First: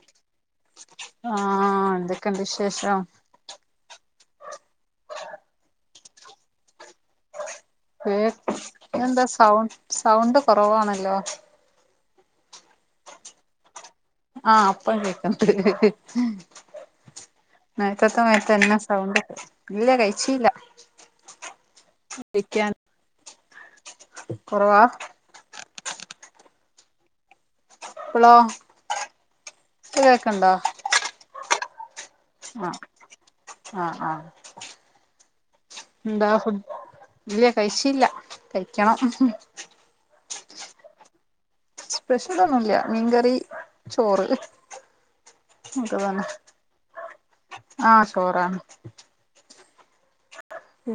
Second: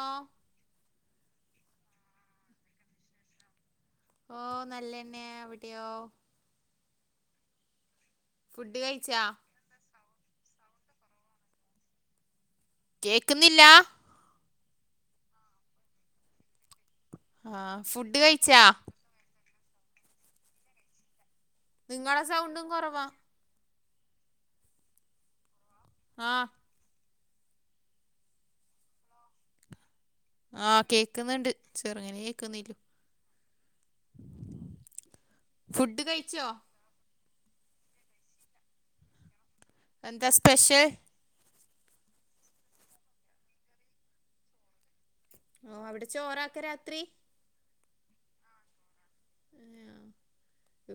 ആഹ് ആഹ് എന്തൊക്കെണ്ട് വിശേഷം ഓ നല്ലന്നേ അവിടെയോ കേക് ഫുഡ് കഴിച്ചാ എന്താ സൗണ്ട് സൗണ്ട് കുറവാണല്ലോ കേക്കുന്നില്ല ആഹ് ഇപ്പൊ കേക്കുന്നുണ്ട് ആ ഫുഡ് നേരത്തെ മാതിരി കഴിച്ചാ തന്നെ സൗണ്ട് ഇല്ല ഇല്ല കഴിച്ചില്ല ങ്ങളെ സൗണ്ടും കുറവാ കുറവാ ആഹ് ഇപ്പളോ ഇപ്പൊ കേ ആഹ് കേൾക്കുന്നുണ്ട് ചെറുങ്ങനെ ആഹ് ആഹ് ആഹ് [unintelligible] ഫുഡ് എന്താ കഴിച്ചോ ഫുഡ് ഇല്ല കഴിച്ചില്ല കഴിക്കണം എന്താ സ്പെഷ്യൽ സ്പെഷ്യൽ ഒന്നുംല്ല മീൻകറി ചോറ് ഓ അവിടെ [unintelligible] ചോറാക്ക രാത്രി ആഹഹ് ചോറാണ്.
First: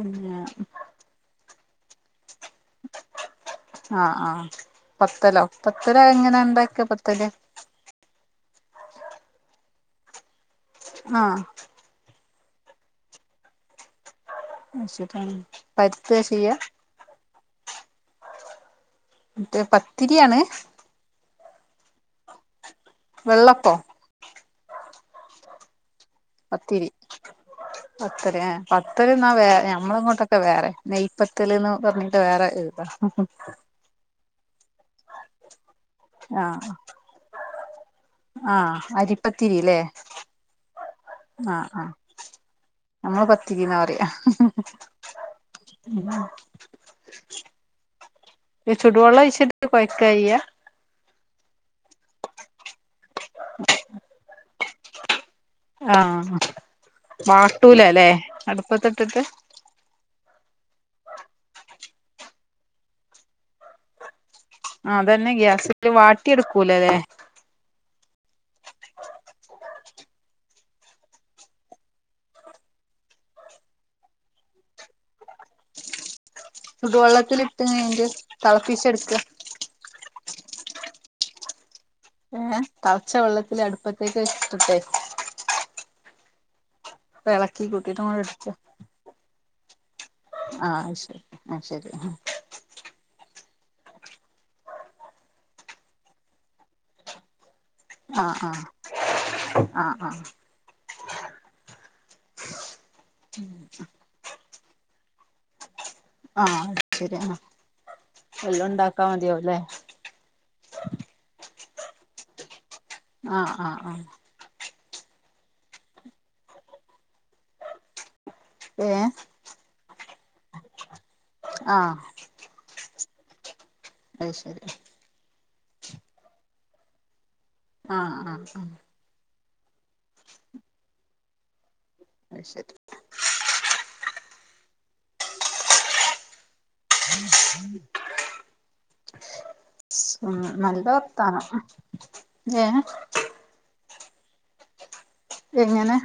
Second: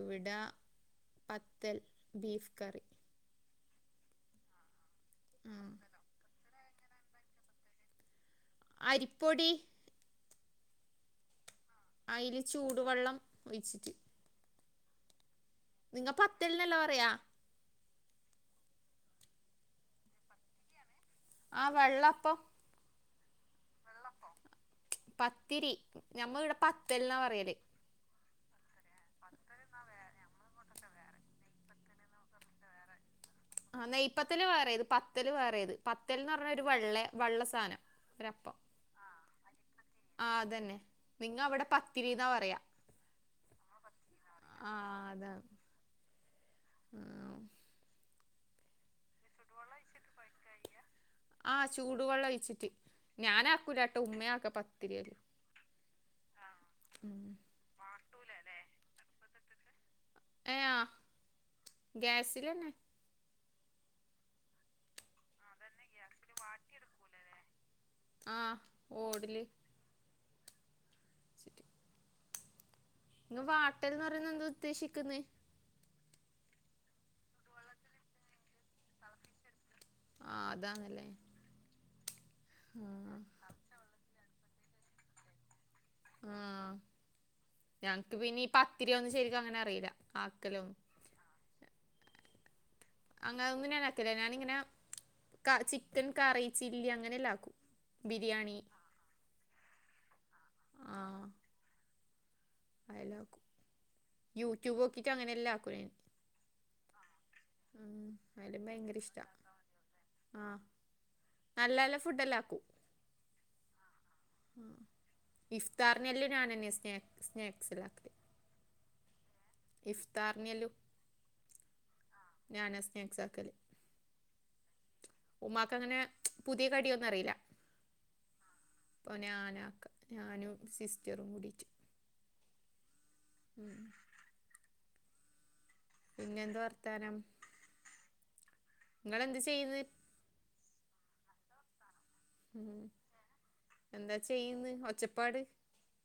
ഇവിട പത്തൽ ബീഫ് കറി ആഹ് ആഹ് പത്തലോ ആ പത്തൽ എങ്ങനാ ഉണ്ടാക്ക പത്തൽ അരിപ്പൊടി ആഹ് അയില് ചൂടുവെള്ളം ഒഴിച്ചിട്ട് [unintelligible] നിങ്ങ ചെയ്യാ പത്തൽന്നല്ല പറയാ മറ്റേ പത്തിരിയാണ് ആഹ് വെള്ളപ്പം വെള്ളപ്പോ പത്തിരി ഞമ്മ ഇവിടെ പത്തിരി, പത്തൽന്നാ പറയല് പത്തൽ ഏ പത്തൽ എന്നാ വേ ഞമ്മള ഇങ്ങോട്ടൊക്കെ വേറെ നെയപ്പ ത്തല്ന്ന് പറഞ്ഞിട്ട് വേറെ ഇതാ ആ നെയ്യപ്പത്തല് വേറെത് പത്തല് വേറെത് പത്തല്ന്നറഞ്ഞാ ഒരു ആഹ് വെള്ള വെള്ള സാധനം ഒരപ്പം ആഹ് അരി പത്തിരി ല്ലേ ആ അതെന്നെ നിങ്ങ അവിടെ പത്തിരി ന്നാപറയാ നമ്മള് പത്തിരി എന്ന പറയ അതാണ് ഉം ഈ ചുടുവെള്ള ഒഴിച്ചിട്ട് കൊയക്ക ചെയ്യാ ആഹ് ചൂടുവെള്ളം ഒഴിച്ചിട്ട് ഞാനാക്കൂലാട്ട ഉമ്മ ആക്ക പത്തിരിയെല്ലോ ആഹ് വാട്ടൂല അല്ലേ അടുപ്പത്തിട്ടിട്ട് ഏഹ് ആഹ് ഗ്യാസില്ന്നെ അതന്നെ ഗ്യാസില് വാട്ടിയ എടുക്കൂല്ല അല്ലെ ആഹ് ഓടല് സിറ്റ് ഇങ്ങ് വാട്ടൽന്ന് പറയുന്നത് എന്താ ഉദ്ദേശിക്കുന്നെ കുടുവെള്ളത്തിൽ ഇിട്ടിട്ട് തിളപ്പിച്ച എടുക്കുക ആഹ് അതാന്നല്ലേ പിന്നെ തെളച്ച വെള്ളത്തില് അടുപ്പത്തേക്ക് വെച്ചിട്ടട്ടെ ആഹ് ഇളക്കി കൂട്ടിട്ട് ഞങ്ങക്ക് അങ്ങോട്ട് പിന്നെ ഈ ഇടിക്ക പത്തിരി ഒന്നും ശരിക്കും അങ്ങനെ അറിയില്ല ആക്കലൊന്നും ആഹ് ശരി ആഹ് ശരി അങ്ങനൊന്നും ഞാൻ ആക്കല്ല ഞാനിങ്ങനെ ചിക്കൻ കറി ചില്ലി അങ്ങനെ എല്ലാം ആക്കും ആഹ് ബിരിയാണി ആഹ് ആഹ് ആഹ് ആഹ് ഐ ലവ് ഉം ഉം യൂട്യൂബ് നോക്കിയിട്ട് അങ്ങനെ എല്ല ആക്കുനാന് ആഹ് ശരിയ എല്ലാം ഉണ്ടാക്കാ മതിയാ അല്ലേ ആഹ് നല്ല നല്ല ഫുഡ് എല്ലാ ആക്കും ആഹ് ആഹ് ആഹ് ഉം ഇഫ്താറിനെല്ലാം ഞൻന്നെയ സ്ന സ്നാക്സ് എല്ലാക്കല് ഏഹ് ഇഫ്താർനലു ആഹ് ഞാനാ സ്നാക്സ് ആക്കല് അയ്ശരി ഉമ്മാക്ക് അങ്ങനെ പുതിയ കടിയൊന്നും അറിയില്ല ആഹ് ആഹ് ആഹ് ഇപ്പൊ ഞാനാക്ക ഞാനും സിസ്റ്ററും കൂടിട്ട് അയ്ശരി ഉം ഉം പിന്നെ എന്താ വർ നിങ്ങളെന്ത് ചെയ്യുന്നത് ഉ ഉം നല്ല വർത്താനം ഉം ഏഹ് എന്താ ചെയ്യന്ന് ഒച്ചപ്പാട് എങ്ങനെ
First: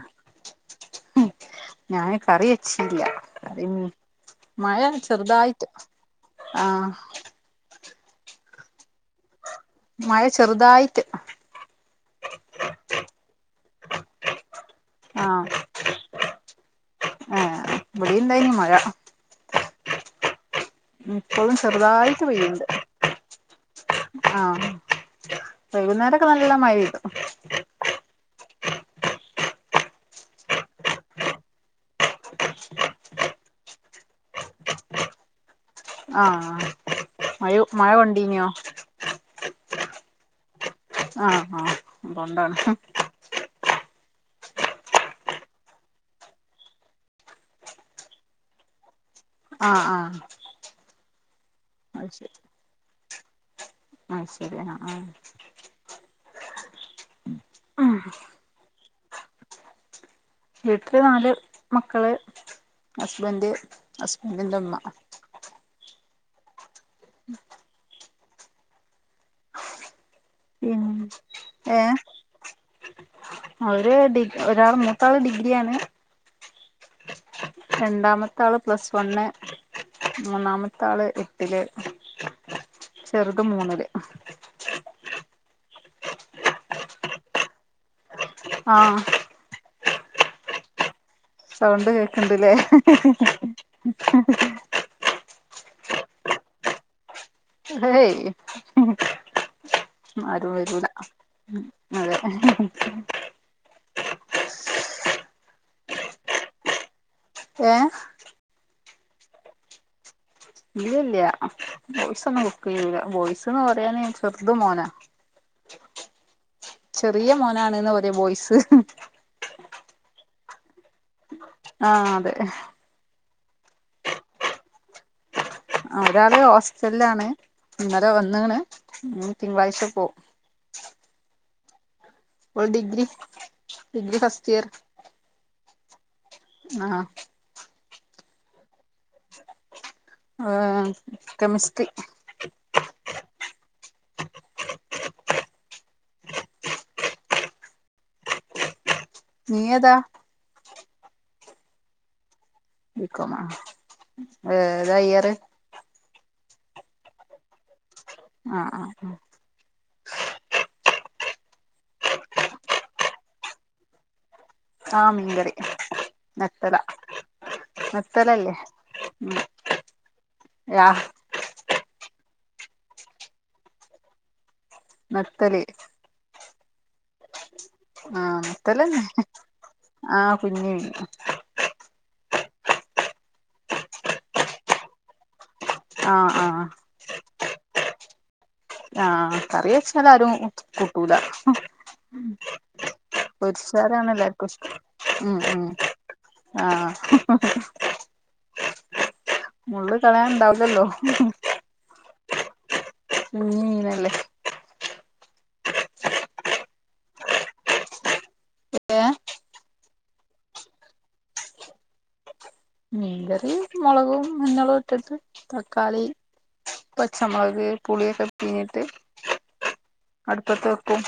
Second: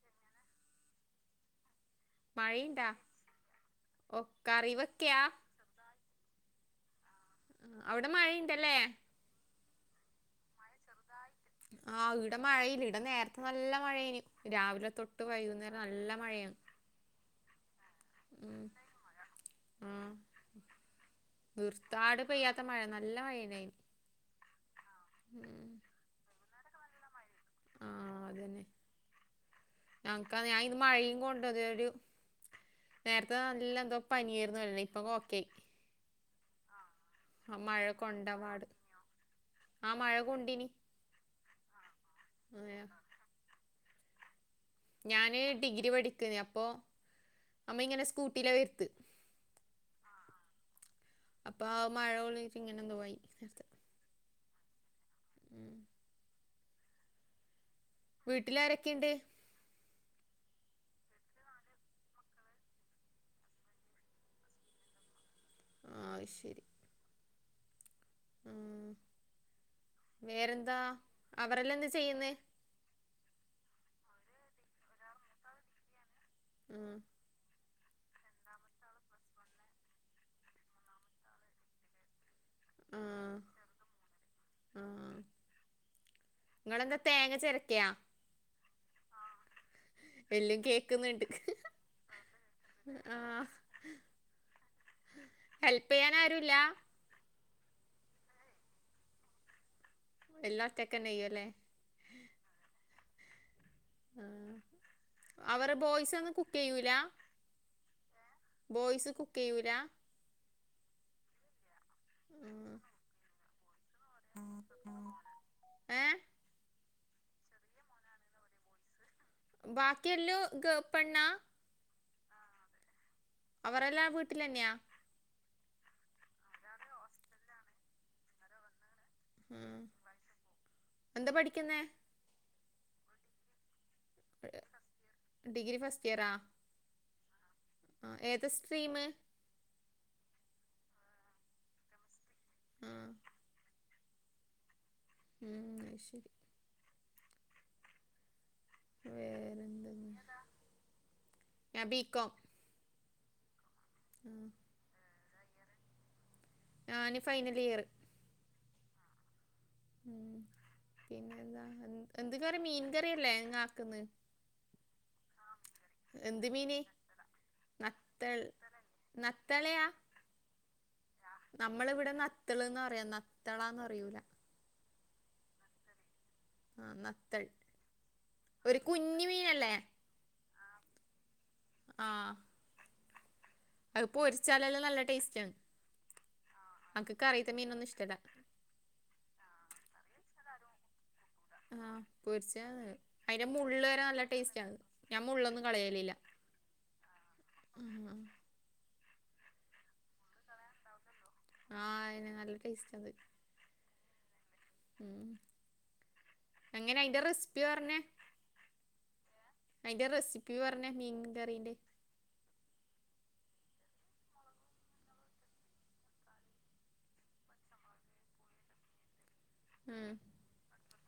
ഉം ഞാന് കറി മഴയിണ്ടാ വച്ചില്ല കറി ഓ കറി മഴ വെക്കയാ ചെറുതായി ത് ആഹ് ആഹ് അവിടെ മഴയുണ്ടല്ലേ മഴ ചെറുതായിട്ട് ആ ഇവിടെ മഴയില്ല ഇടെ നേരത്തെ നല്ല മഴേ നേരത്തെ രാവിലെ തൊട്ട് ആഹ് വൈകുന്നേരം നല്ല മഴയാണ് ഇവിടെ എന്തായിനി മഴ ഉം ഇപ്പോഴും നിർത്താട് ചെറുതായിട്ട് പെയ്യാത്ത പെയ്യ്ണ്ട് മഴ നല്ല മഴനായിന് ആഹ് വൈകുന്നേരൊക്കെ നല്ല മഴ ഇടും ആഹ് അതന്നെ ഞങ്ങക്ക് ഞാൻ ഇത് മഴയും കൊണ്ട അതരു നേരത്തെ നല്ല എന്തോ പനായിരുന്നു വല്ലേ ഇപ്പൊ ഓക്കെയി ആഹ മഴ മഴ കൊണ്ടീനോ ആ മഴ കൊണ്ടീനി ആ ആ അപ്പൊണ്ടാണ് ഞാന് ഡിഗ്രി പഠിക്കുന്ന അപ്പോ അമ്മ ഇങ്ങനെ സ്കൂട്ടിയില വരുത്ത ആ ആ അപ്പൊ ആ മഴ കൊള്ളിട്ട് ഇങ്ങനെ എന്തതു പോയി നേരത്ത് ആ ശരി എന്ന ആ ഉം മ് വീട്ടിലാരൊക്കെയുണ്ട് വീട്ടില് നാല് മക്കള് ഹസ്ബൻഡ് ഹസ്ബൻഡിൻ്റെ അമ്മ ആ ശരി മ് വേറെന്താ പിന്നെ അവരെല്ലാം എന്താ ചെയ്യുന്ന ഒരു ഡിഗ ഒരാൾ മൂത്താൾ ഡിഗ്രിയ ആണ് മ് രണ്ടാമത്ത ആള് പ്ലസ് വണ് മൂന്നാമത്ത ആള് എട്ടില് ആ ചെറുത് മൂന്ന്ല് ആ നിങ്ങെളെന്താ തേങ്ങ ചിരക്കയാ ആ എല്ല കേ നിക്കുന്നുണ്ട് സൗണ്ട് കേക്കണ്ടില്ലേ ഹെൽപ്പ് ചെയ്യാൻ ആരുല്ല ഏയ്‌ അരു എല്ലാം വരൂല ഒറ്റക്ക് തന്നെ ചെയ്യും അല്ലേ അതെ അവർ ബോയ്സ് ഒന്നും കുക്ക് ചെയ്യൂല ഏ ബോയ്സ് കുക്കയൂല ഇല്ലല്ല ബോയ്സ് ഒന്നും കുക്ക് ഉം. ചെയ്ല്ല ബോയ്സ്ന്ന് പറയാന് ചെറുതും മോനാ ഏ ചെറിയ മോനാണ്ന്ന് പറയ ബോയ്സ് ബാക്കിയെല്ലോ ഗ പെണ്ണ ആ അതെ അവരെല്ലാ വീട്ടിലന്നെയാ ഒരാള് ഹോസ്റ്റലിലാണ് ഇന്നലെ വന്നണ് ഉം എന്താ പഠിക്കുന്നേ ഓൾ degree degree first year degree first ഇയറ ആ ആ ഏത് സ്ട്രീം ആ കെമിസ്ട്രി ആ മ് ശരി നീയേതാ വേറെന്താണ് ഞാൻ ബി കോം [unintelligible] ഏതാ ഇയ്യറ് ഞാന് ഫൈനൽ ഇയർ ആ ആ മ് പിന്നെ എന്താ എന്ത കറി മീൻ കറിയല്ലേ ആക്കന്ന് ആ മിങ്കറി എന്ത് നത്തല മീന് നത്തൾ ബത്തലല്ലേ മ് നത്തളയാ ആ നമ്മളിവിടെ നത്തള്ന് റയാ നത്തളാന്ന് പറയുല. നത്തല്. ആ നത്തൽ. ആഹ് നത്തലന്നെ ആ കുഞ്ഞി. ആ അഹ് പൊരിച്ചാലെല്ലാം നല്ല ടേസ്റ്റ് ആണ്. ആഹ ആഹ അനക്ക് കറിയിത്ത മീനൊന്നും ഇഷ്ട്ട ല്ല. ആഹ കറിയെച്ചാല് ആരും കൂട്ടൂല. ആഹ് പൊരിച്ച അതിന്റെ മുള് വരെ പൊരിച്ചാലാണ് നല്ല എല്ലാർക്കും ടേസ്റ്റ് ആണ് ഞാൻ മുള്ളൊന്നും കളയലില്ല. ആ ഹി മുള്ള് കളയാൻ ഇണ്ടാവുല്ലല്ലോ. ആഹ അ തന്നെ നല്ല ടേസ്റ്റാ ത്. ഞ്ഞി മീനാ ല്ലേ? ഉം എങ്ങനെ അയിന്റെ റെസ് പ്പി പറഞ്ഞേ? ഏഹ് അതിന്റെ റെസിപ്പി പറ ഞ്ഞെ മീൻ കറീന്റെ? മീൻ കറി മൊളകും മഞ്ഞളു ഇട്ടിട്ട് തക്കാളീം പച്ചമുളക് പുളിയൊക്കെ പിഞ്ഞിട്ട്. മ് അടുപ്പത്ത് വെക്കും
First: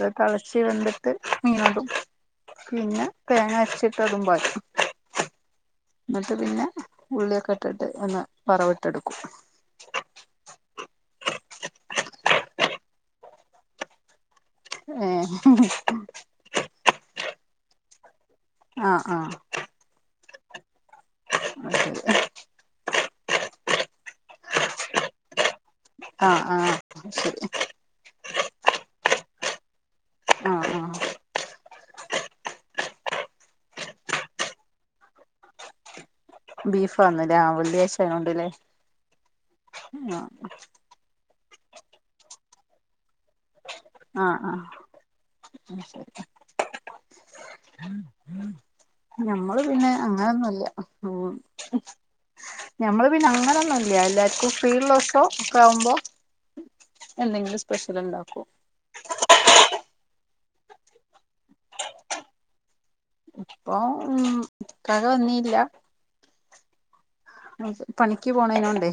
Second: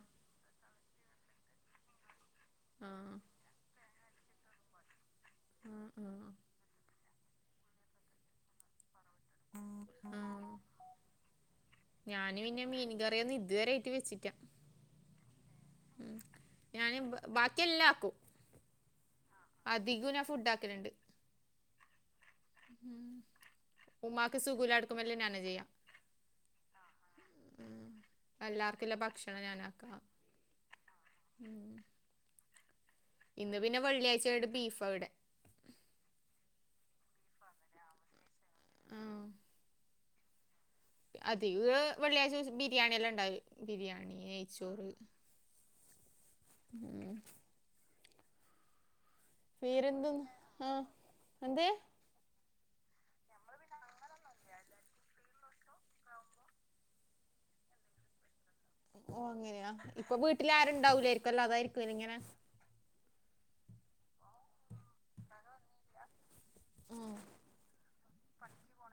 ത് തെ ളച്ച് വെന്തിട്ട് മീനാക്കും പിന്നെ ആഹ് തേങ്ങ അരച്ചിട്ട് അതും പാരും. ആഹ് ന്നിട്ട് ആഹ് പിന്നെ. ഉള്ളിയൊക്കെ ഇട്ടിട്ട് ഒന്ന് വറവിട്ടെടുക്കും. ആഹ് ഞാന് പിന്നെ മീൻ കറിയൊന്നും ഇതുവരെ ആയിട്ട് വെച്ചില്ലാ. ഏ ഹി ഉ ഞാന് ബാക്കിയെല്ലാ ആക്കും. ആ ആ അധികു ഞാൻ ഫുഡ് ആക്കലുണ്ട്. അത് ശരി ഉം ഉമ്മാക്ക് സുഖല്ല കെടുക്കുമ്പല്ലോ ഞാനാ ചെയ്യാ. ആഹ ആഹ ഉ എല്ലാർക്കുല്ല ഭക്ഷണം ഞാനാക്കാ. ആഹ് ആഹ് ഉം ഇന്ന് പിന്നെ വെള്ളിയാഴ്ച്ച ആയോണ്ട് ബീഫാ ഇവി ടെ. ബീഫാന്നില്ലേ വെള്ളിയാഴ്ചാ യോണ്ട് ല്ലേ? ആ ആ അതിക വെള്ളിയാഴ്ച ബിരിയാണിെയെല്ലാം ഇണ്ടാവൽ ബിരിയാണി ആ ആ നെയ്ച്ചോറ്. [unintelligible] ഉം ഞമ്മള് പിന്നെ പേരെന്തും അങ്ങനൊന്നുല്ല ആ ഉം എന്ത്? ഞമ്മള് പിന്നെ അങ്ങനൊന്നുല്ല എല്ലാർക്കും ഫ്രീഉള്ളദിവസൊ ക്കെ ആവുമ്പോ. എന്തെങ്കിലും സ്പെഷ്യൽ ഇണ്ടാക്കും. ഓ അങ്ങനെയാ ഇപ്പൊ വീട്ടിൽ ആരുണ്ടാവില്ലായിരിക്കുംല്ലോ അതായിരിക്കു ല്ല ഇങ്ങനെ. ഇപ്പം ഉം ഇ ക്കക വന്നീല്ല. ഉം പണിക്ക് പോണേണോണ്ടേ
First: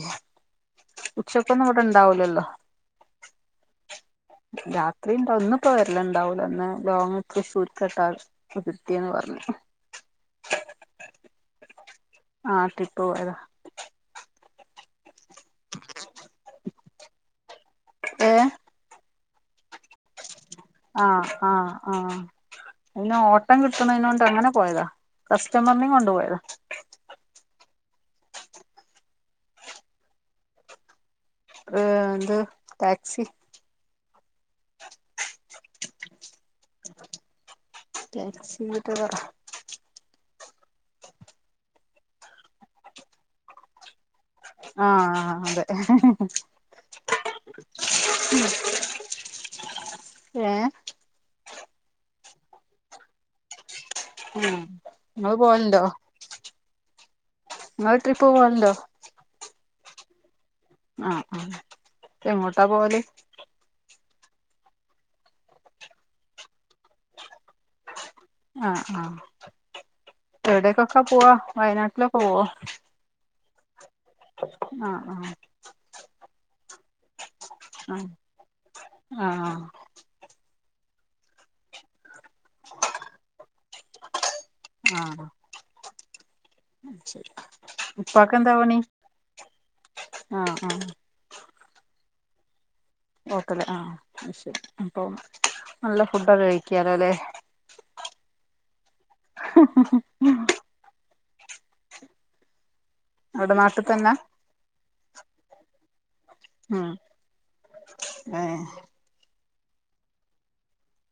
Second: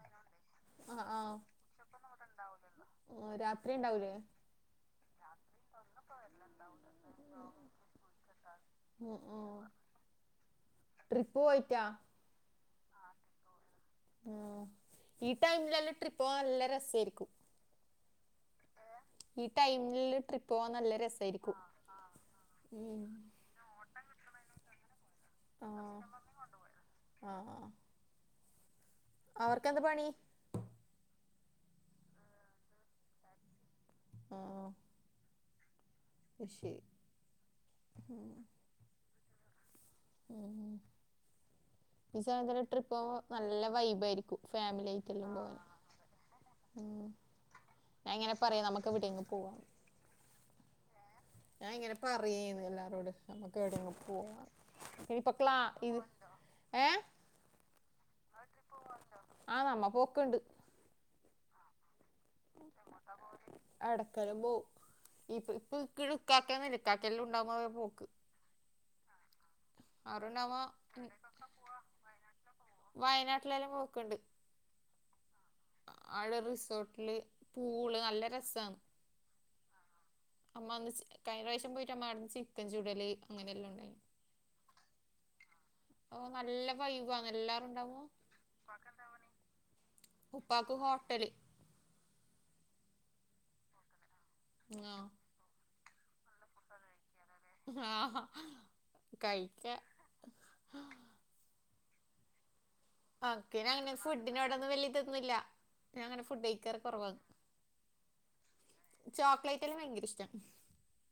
ആഹ് ഉച്ച ആഹ് കൊന്നും ഇവിടെ ഇണ്ടാവുലല്ലോ. ഓ രാത്രി ഇണ്ടാവൂലേ? രാത്രിണ്ടാവും ഇന്ന് ഇപ്പോ വരല് ഇണ്ടാവൂല ഇന്ന് ലോങ് തൃശൂർക്കാട്ട പ്പൊ കിട്ടിയെന്നു ഉം പറഞ്ഞ ഉം [unintelligible] ട്രിപ്പ് പോയിറ്റാ? ആഹ്, ട്രിപ്പ് പോയതാ. ഏഹ്, ഈ ടൈമിലല്ല ട്രിപ്പ് പോവാൻല്ല രസായ്രിക്കും. ഏഹ്, ഈ ടൈമില് ട്രി ആഹ്, ആഹ്, ആഹ്. ഉം പിന്നെ ഓട്ടം കിട്ടുന്നതിനോണ്ട് അങ്ങനെ പോയതാ കസ്റ്റമർനിം കൊണ്ട് പോയതാ. ആഹ്, ആഹ് അവർക്കെന്താ പണി ഏഹ്, ത് ടാക്സി. ആഹ്. [unintelligible] ടാക്സി യൂടൂബറാ. ഉം, ഉം. ഈ സമയത്തൊര് ട്രിപ്പോവുമ്പം നല്ല വൈബേരിക്കും. ഫേമിലിയയ്ട്ടെല്ലം ആഹ് പോവല്. അതെ ഉം എങ്ങനെ പറയും നമക്ക് എവിടെങ്കിലും പോവാം ഏഹ്. ഞാഇങ്ങനെ പറയേന്ന് ല്ലാരോടും. നമ്മക്കേടങ്കും പോവാ, ആഹ് ഇനിപ്പ ഇങ്ങള് ക്ലാ ഇത് ഏഹ്? ങ്ങള് ട്രിപ്പ് പോവൽണ്ടോ? ആഹ് നമ്മ പോക്ക്ണ്ട്. ആഹ്, ആഹ് എങ്ങോട്ടാ പോവല്? എടക്കെല്ലം പോവും. ഈപ്പ് ഇപ്പ് ക്ക്ള് ഇക്കാക്കന്നുല്ല്യ, ഇക്കാക്കെല്ലും ഉണ്ടാവുമ്പഴാ പോക്ക്. ആഹ്, ആഹ് അവരുണ്ടാകുമ്പോ എവിടേക്കൊക്ക പോവാ, വയനാട്ടിലൊക്കെ പോവോ? വയനാട്ടിലെല്ലം പോക്ക്ണ്ട്. ആഹ്, ആഹ് ആടെ റിസോർട്ട്ല് പൂള്, നല്ല രസാന്ന്. ആഹ്, ആഹ് അമ്മഅന്ന് സ് കഴിഞ്ഞറാശ്യം പോയിട്ട് അമ്മ [unintelligible] ചിക്കൻ ചുടല് അങ്ങനെല്ലാണ്ടായിനി. ആഹ് ഓ നല്ല വൈബാന്ന് ശരി എല്ലാരുണ്ടാവുമ്പം. ഉപ്പാക്ക് എന്താ പണി പ്പാക്കെന്താ പണി. ആഹ് ഉപ്പാക്ക് ആഹ് ഹോട്ടല്. ഹോട്ടല് ആഹ്, അശെരി. ഉം. ആ പ്പൊ നല്ല ഫുഡൊക്കെ കഴിക്കാലോല്ലെ. ആഹ്, ഹാ കഴിക്ക്യ. അവിടെ നാട്ടിൽ അൻക്കയ്നങ്ങനെ തന്നാ ഫുഡിനോടൊന്നും വല്യതൊന്നുല്ല. ഞാഅങ്ങനെ ഫുഡ് കഴിക്കറ് ഉം കൊറവാഅ്. ഏഹ്, ചോക്ലേയ്റ്റെല്ലം ഭയങ്കര ഇഷ്ടാ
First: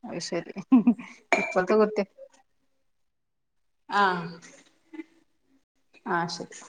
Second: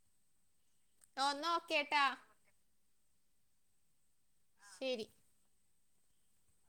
അയ്ശെരി. [unintelligible] ഇപ്പൾത്തെ ഓക്കേട്ടാ കുട്ട്യ [unintelligible] ആഹ്. ശെരി. ആഹ്, ശരി.